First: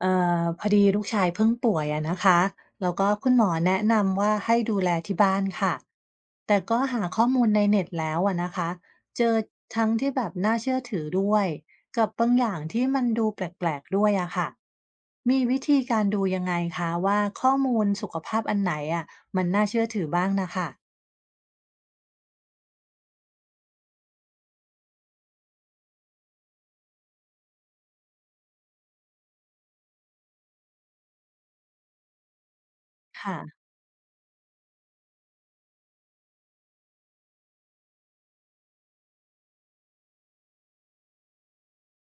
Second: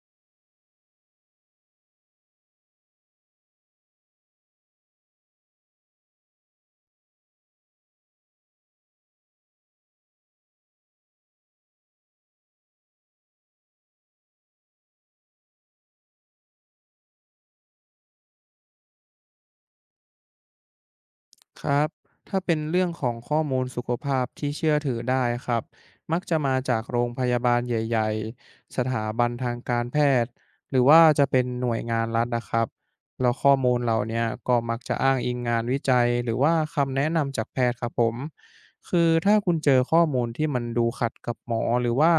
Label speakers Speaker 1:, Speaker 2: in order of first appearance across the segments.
Speaker 1: เอ่พอดีลูกชายเพิ่งป่วยอะนะคะแล้วก็คุณหมอแนะนำว่าให้ดูแลที่บ้านค่ะแต่ก็หาข้อมูลในเน็ตแล้วอะนะคะเจอทั้งที่แบบน่าเชื่อถือด้วยกับบางอย่างที่มันดูแปลกๆด้วยอะค่ะมีวิธีการดูยังไงคะว่าข้อมูลสุขภาพอันไหนอะมันน่าเชื่อถือบ้างนะคะ
Speaker 2: ครับถ้าเป็นเรื่องของข้อมูลสุขภาพที่เชื่อถือได้ครับมักจะมาจากโรงพยาบาลใหญ่ๆสถาบันทางการแพทย์หรือว่าจะเป็นหน่วยงานรัฐนะครับแล้วข้อ
Speaker 1: ค่ะ
Speaker 2: มูลเหล่าเนี้ยก็มักจะอ้างอิงงานวิจัยหรือว่าคำแนะนำจากแพทย์ครับผมคือถ้าคุณเจอข้อมูลที่มันดูขัดกับหมอหรือว่า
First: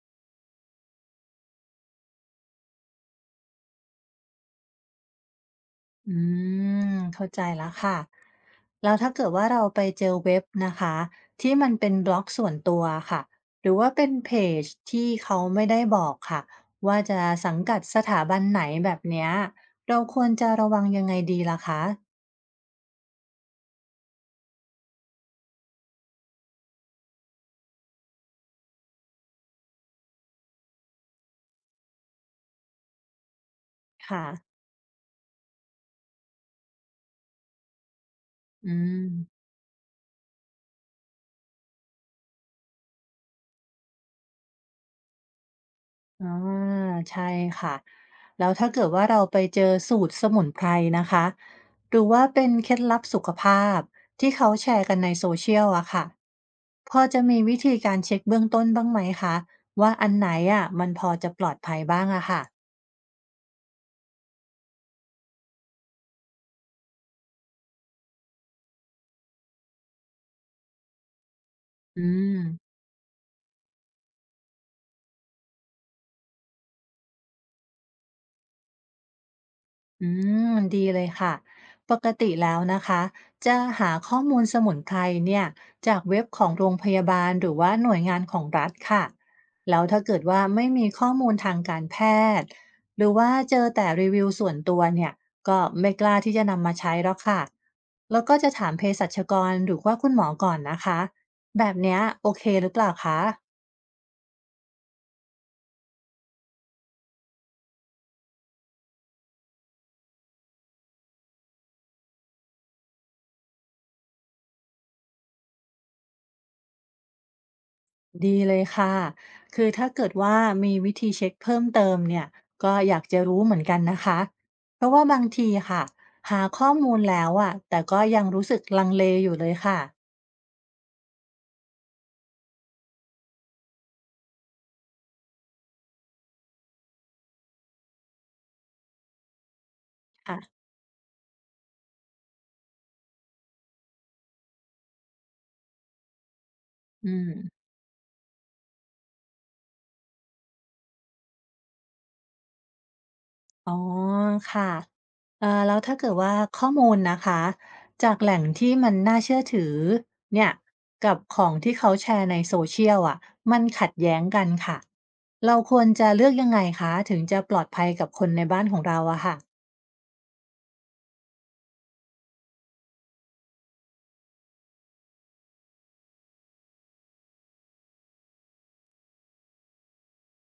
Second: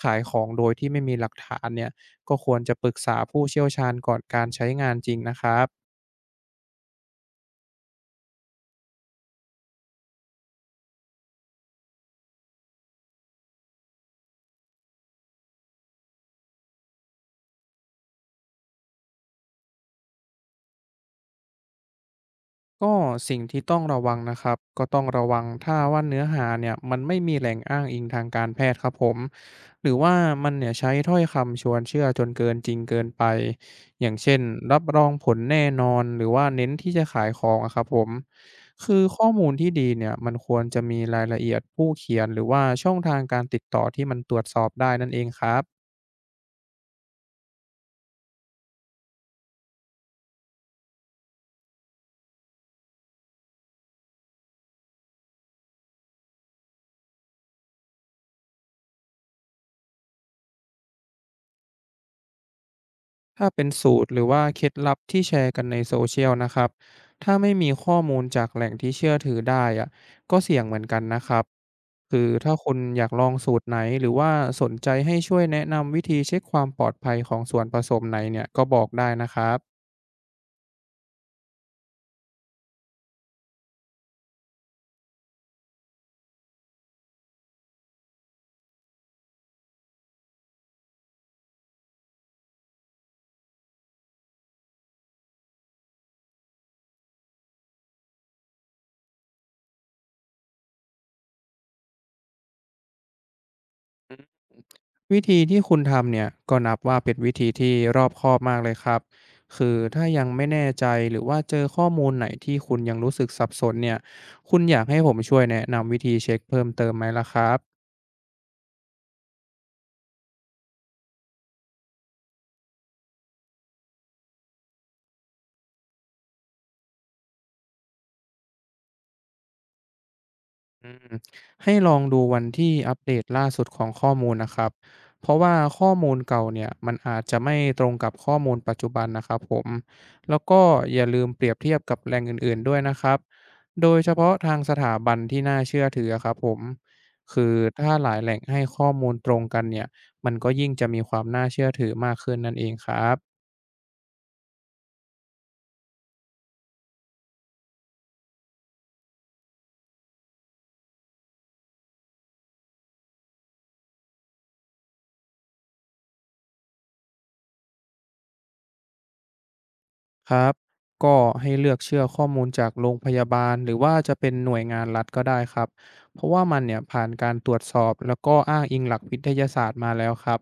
Speaker 2: ขายของโดยที่ไม่มีหลักฐานเนี่ยก็ควรจะปรึกษาผู้เชี่ยวชาญก่อนการใช้งานจริงนะครับ
Speaker 1: อืมเข้าใจแล้วค่ะแล้วถ้าเกิดว่าเราไปเจอเว็บนะคะที่มันเป็นบล็อกส่วนตัวค่ะหรือว่าเป็นเพจที่เขาไม่ได้บอกค่ะว่าจะสังกัดสถาบันไหนแบบเนี้ยเราควรจะระวังยังไงดีล่ะคะ
Speaker 2: ก็สิ่งที่ต้องระวังนะครับก็ต้องระวังถ้าว่าเนื้อหาเนี่ยมันไม่มีแหล่งอ้างอิงทางการแพทย์ครับผมหรือว่ามันเนี่ยใช้ถ้อยคำชวนเชื่อจนเกินจริงเกินไปอย่าง
Speaker 1: ค่ะ
Speaker 2: เช่นรับรองผลแน่นอนหรือว่าเน้นที่จะขายของอะครับผม
Speaker 1: อื
Speaker 2: คือข้อ
Speaker 1: ม
Speaker 2: มูลที่ดีเนี่ยมันควรจะมีรายละเอียดผู้เขียนหรือว่าช่องทางการติดต่อที่มันตรวจสอบได้นั่นเองครับ
Speaker 1: อาใช่ค่ะแล้วถ้าเกิดว่าเราไปเจอสูตรสมุนไพรนะคะหรือว่าเป็นเคล็ดลับสุขภาพที่เขาแชร์กันในโซเชียลอะค่ะพอจะมีวิธีการเช็คเบื้องต้นบ้างไหมคะว่าอันไหนอะมันพอจะปลอดภัยบ้างอะค่ะ
Speaker 2: ถ้าเป็นสูตรหรือว่าเคล็ดลับที่แชร์กันในโซเชียลนะครับถ้าไม่มีข้อมูลจากแหล่งที่เชื่อถือได้อะก็เสี่ยงเหมือนกันนะครับ
Speaker 1: อื
Speaker 2: คือถ้า
Speaker 1: ม
Speaker 2: คุณอยากลองสูตรไหนหรือว่าสนใจให้ช่วยแนะนำวิธีเช็คความปลอดภัยของส่วนผสมไหนเนี่ยก็บอกได้นะครับ
Speaker 1: อืมดีเลยค่ะปกติแล้วนะคะจะหาข้อมูลสมุนไพรเนี่ยจากเว็บของโรงพยาบาลหรือว่าหน่วยงานของรัฐค่ะแล้วถ้าเกิดว่าไม่มีข้อมูลทางการแพทย์หรือว่าเจอแต่รีวิวส่วนตัวเนี่ยก็ไม่กล้าที่จะนำมาใช้แล้วค่ะแล้วก็จะถามเภสัชกรหรือว่าคุณหมอก่อนนะคะแบบเนี้ยโอเคหรือเปล่าคะ
Speaker 2: วิธีที่คุณทำเนี่ยก็นับว่าเป็นวิธีที่รอบคอบมากเลยครับคือถ้ายังไม่แน่ใจหรือว่าเจอข้อมูลไหนที่คุณยังรู้สึกสับสนเนี่ยคุณอยากให้ผมช่วยแนะนำวิธีเช็คเพิ่มเติมไหมล่ะครับ
Speaker 1: ดีเลยค่ะคือถ้าเกิดว่ามีวิธีเช็คเพิ่มเติมเนี่ยก็อยากจะรู้เหมือนกันนะคะเพราะว่าบางทีค่ะหาข้อมูลแล้วอ่ะแต่ก็ยังรู้สึกลังเลอยู่เลยค่ะ
Speaker 2: อืมให้ลองดูวันที่อัปเดตล่าสุดของข้อมูลนะครับเพราะว่าข้อมูลเก่าเนี่ยมันอาจจะไม่ตรงกับข้อมูลปัจจุบันนะครับผม แล้ว
Speaker 1: ค่ะ
Speaker 2: ก็อย่าลืมเปรียบเทียบกับแหล่งอื่นๆด้วยนะครับ โดยเฉพาะทางสถาบันที่น่าเชื่อถือครับผม
Speaker 1: อืม
Speaker 2: คือถ้าหลายแหล่งให้ข้อมูลตรงกันเนี่ยมันก็ยิ่งจะมีความน่าเชื่อถือมากขึ้นนั่นเองครับ
Speaker 1: อ๋อค่ะแล้วถ้าเกิดว่าข้อมูลนะคะจากแหล่งที่มันน่าเชื่อถือเนี่ยกับของที่เขาแชร์ในโซเชียลอ่ะมันขัดแย้งกันค่ะเราควรจะเลือกยังไงคะถึงจะปลอดภัยกับคนในบ้านของเราอะค่ะ
Speaker 2: ครับก็ให้เลือกเชื่อข้อมูลจากโรงพยาบาลหรือว่าจะเป็นหน่วยงานรัฐก็ได้ครับเพราะว่ามันเนี่ยผ่านการตรวจสอบแล้วก็อ้างอิงหลักวิทยาศาสตร์มาแล้วครับ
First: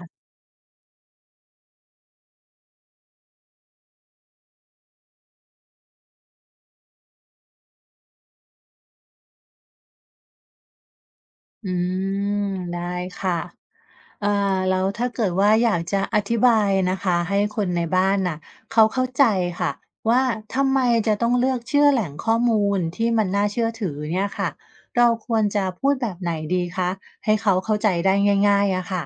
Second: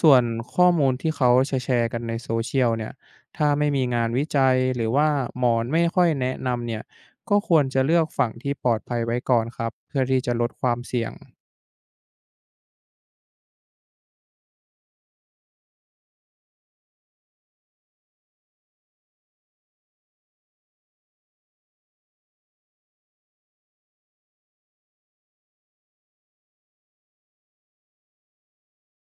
Speaker 2: ส่วนข้อมูลที่เขาแชร์ๆกันในโซเชียลเนี่ยถ้าไม่มีงานวิจัยหรือว่าหมอไม่ค่อยแนะนำเนี่ยก็ควรจะเลือกฝั่งที่ปลอดภัยไว้ก่อนครับเพื่อที่จะลดความเสี่ยง
Speaker 1: อืมได้ค่ะเอ่อแล้วถ้าเกิดว่าอยากจะอธิบายนะคะให้คนในบ้านน่ะเขาเข้าใจค่ะว่าทำไมจะต้องเลือกเชื่อแหล่งข้อมูลที่มันน่าเชื่อถือเนี่ยค่ะเราควรจะพูดแบบไหนดีคะให้เขาเข้าใจได้ง่ายๆอะค่ะ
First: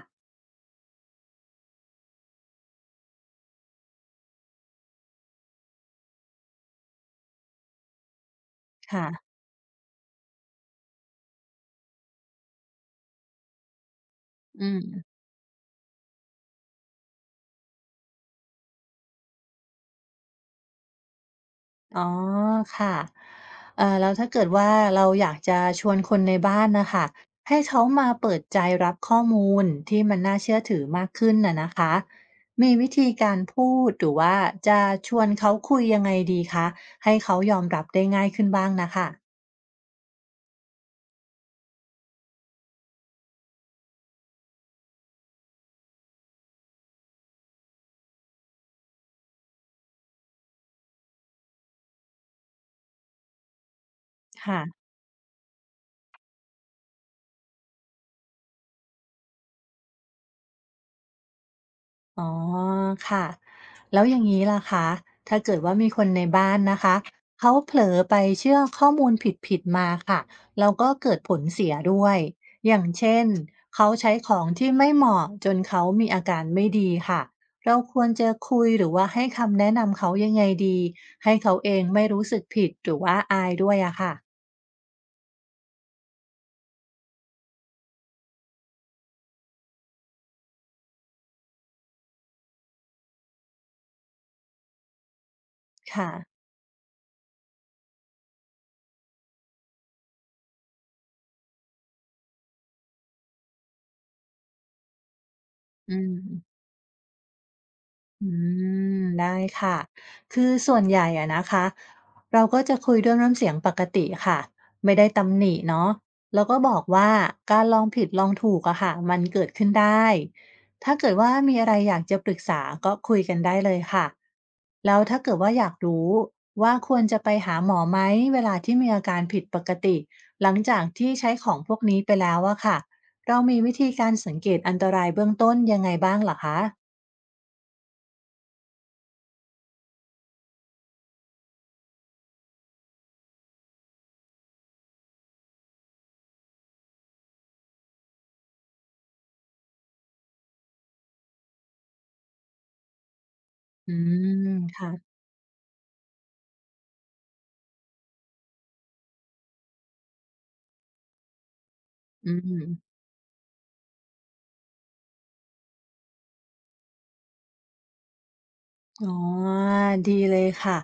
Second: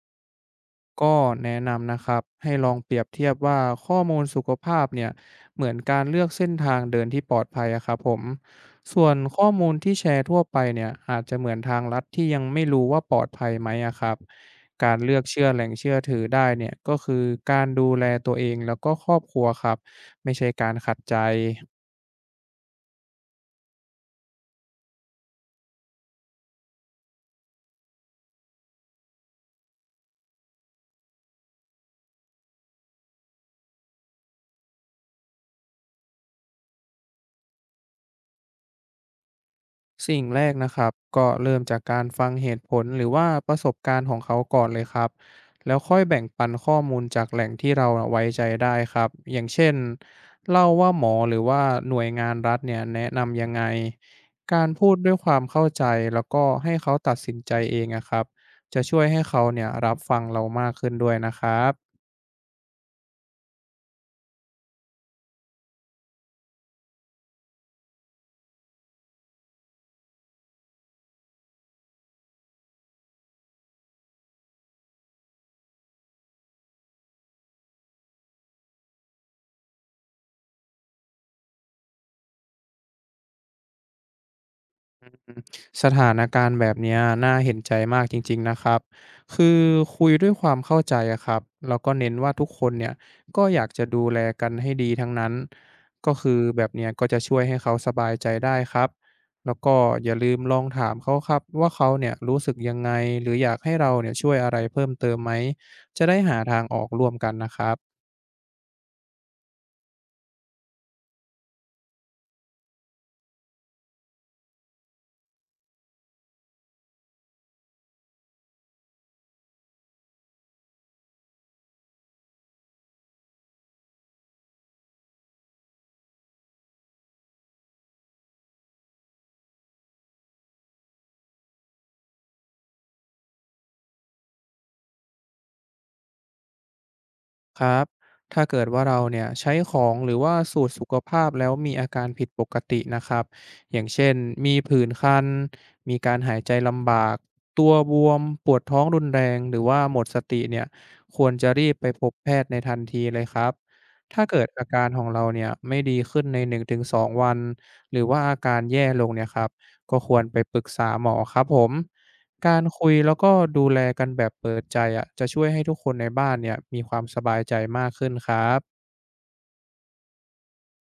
Speaker 2: ก็แนะนำนะครับให้ลองเปรียบเทียบว่าข้อมูลสุขภาพเนี่ยเหมือนการเลือกเส้นทางเดินที่ปลอดภัยอะครับผมส่
Speaker 1: ค่ะ
Speaker 2: วนข้อมูลที่แชร์ทั่วไปเนี่ยอาจจะเหมือนทางลัดที่ยังไม่รู้ว่าปลอดภัยไหมอะครับ
Speaker 1: อื
Speaker 2: การ
Speaker 1: ม
Speaker 2: เลือกเชื่อแหล่งเชื่อถือได้เนี่ยก็คือการดูแลตัวเองแล้วก็ครอบครัวครับไม่ใช่การขัดใจ
Speaker 1: อ๋อค่ะแล้วถ้าเกิดว่าเราอยากจะชวนคนในบ้านนะคะให้เขามาเปิดใจรับข้อมูลที่มันน่าเชื่อถือมากขึ้นน่ะนะคะมีวิธีการพูดหรือว่าจะชวนเขาคุยยังไงดีคะให้เขายอมรับได้ง่ายขึ้นบ้างนะค่ะ
Speaker 2: สิ่งแรกนะครับก็เริ่มจากการฟังเหตุผลหรือว่าประสบการณ์ของเขาก่อนเลยครับแล้วค่อยแบ่งปันข้อมูลจากแหล่งที่เราไว้ใจได้ครับอย่างเช่นเล่าว่าหมอหรือว่าหน่วยงานรัฐเนี่ยแนะนำยังไง
Speaker 1: ค่ะ
Speaker 2: การพูดด้วยความเข้าใจแล้วก็ให้เขาตัดสินใจเองอะครับจะช่วยให้เขาเนี่ยรับฟังเรามากขึ้นด้วยนะครับ
Speaker 1: อ๋อค่ะแล้วอย่างนี้ล่ะคะถ้าเกิดว่ามีคนในบ้านนะคะเขาเผลอไปเชื่อข้อมูลผิดๆมาค่ะแล้วก็เกิดผลเสียด้วยอย่างเช่นเขาใช้ของที่ไม่เหมาะจนเขามีอาการไม่ดีค่ะเราควรจะคุยหรือว่าให้คำแนะนำเขายังไงดีให้เขาเองไม่รู้สึกผิดหรือว่าอายด้วยอะค่ะ
Speaker 2: อืมสถานการณ์แบบเนี้ยน่าเห็นใจมากจริงๆนะครับคือคุยด้วยความเข้าใจอะครับ แล้วก็เน้นว่าทุกคนเนี่ยก็อยากจะดูแลกันให้ดีทั้งนั้น
Speaker 1: ค่ะ
Speaker 2: ก็คือแบบเนี้ยก็จะช่วยให้เขาสบายใจได้ครับ แล้วก็อย่าลืมลองถามเขาครับว่าเขาเนี่ยรู้สึกยังไง หรืออยากให้เราเนี่ยช่วยอะไรเพิ่มเติมไหม
Speaker 1: อื
Speaker 2: จะได้
Speaker 1: ม
Speaker 2: หาทางออกร่วมกันนะครับ
Speaker 1: อืมได้ค่ะคือส่วนใหญ่อะนะคะเราก็จะคุยด้วยน้ำเสียงปกติค่ะไม่ได้ตำหนิเนาะแล้วก็บอกว่าการลองผิดลองถูกอะค่ะมันเกิดขึ้นได้ถ้าเกิดว่ามีอะไรอยากจะปรึกษาก็คุยกันได้เลยค่ะแล้วถ้าเกิดว่าอยากรู้ว่าควรจะไปหาหมอไหมเวลาที่มีอาการผิดปกติหลังจากที่ใช้ของพวกนี้ไปแล้วอะค่ะเรามีวิธีการสังเกตอันตรายเบื้องต้นยังไงบ้างเหรอคะ
Speaker 2: ครับ ถ้าเกิดว่าเราเนี่ยใช้ของหรือว่าสูตรสุขภาพแล้วมีอาการผิดปกตินะครับ อย่างเช่นมีผื่นคัน มีการหายใจลำบากตัวบวมปวดท้องรุนแรงหรือว่าหมดสติเนี่ยควรจะรีบไปพบแพทย์ในทันทีเลยครับ
Speaker 1: อื
Speaker 2: ถ้าเกิด
Speaker 1: ม
Speaker 2: อาการ
Speaker 1: ค่ะ
Speaker 2: ของเราเนี่ยไม่ดีขึ้นใน1-2วัน หรือว่าอาการแย่ลงเนี่ยครับก็ควรไปปรึกษาหมอครับผม
Speaker 1: อื
Speaker 2: การ
Speaker 1: ม
Speaker 2: คุยแล้วก็ดูแลกันแบบเปิดใจอะจะช่วยให้ทุกคนในบ้านเนี่ยมีความสบายใจมากขึ้นครับ
Speaker 1: อ๋อดีเลยค่ะ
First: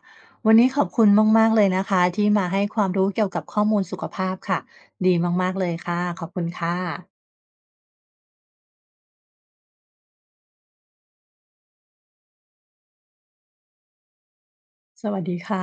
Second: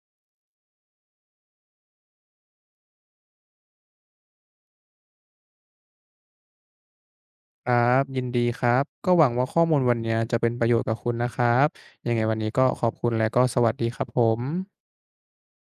Speaker 1: วันนี้ขอบคุณมากๆเลยนะคะที่มาให้ความรู้เกี่ยวกับข้อมูลสุขภาพค่ะ ดีมากๆเลยค่ะ ขอบคุณค่ะ
Speaker 2: ครับยินดีครับก็หวังว่าข้อมูลวันเนี้ยจะเป็นประโยชน์กับคุณนะครับยังไงวันนี้ก็ขอบคุณและก็สวัสดีครับผม
Speaker 1: สวัสดีค่ะ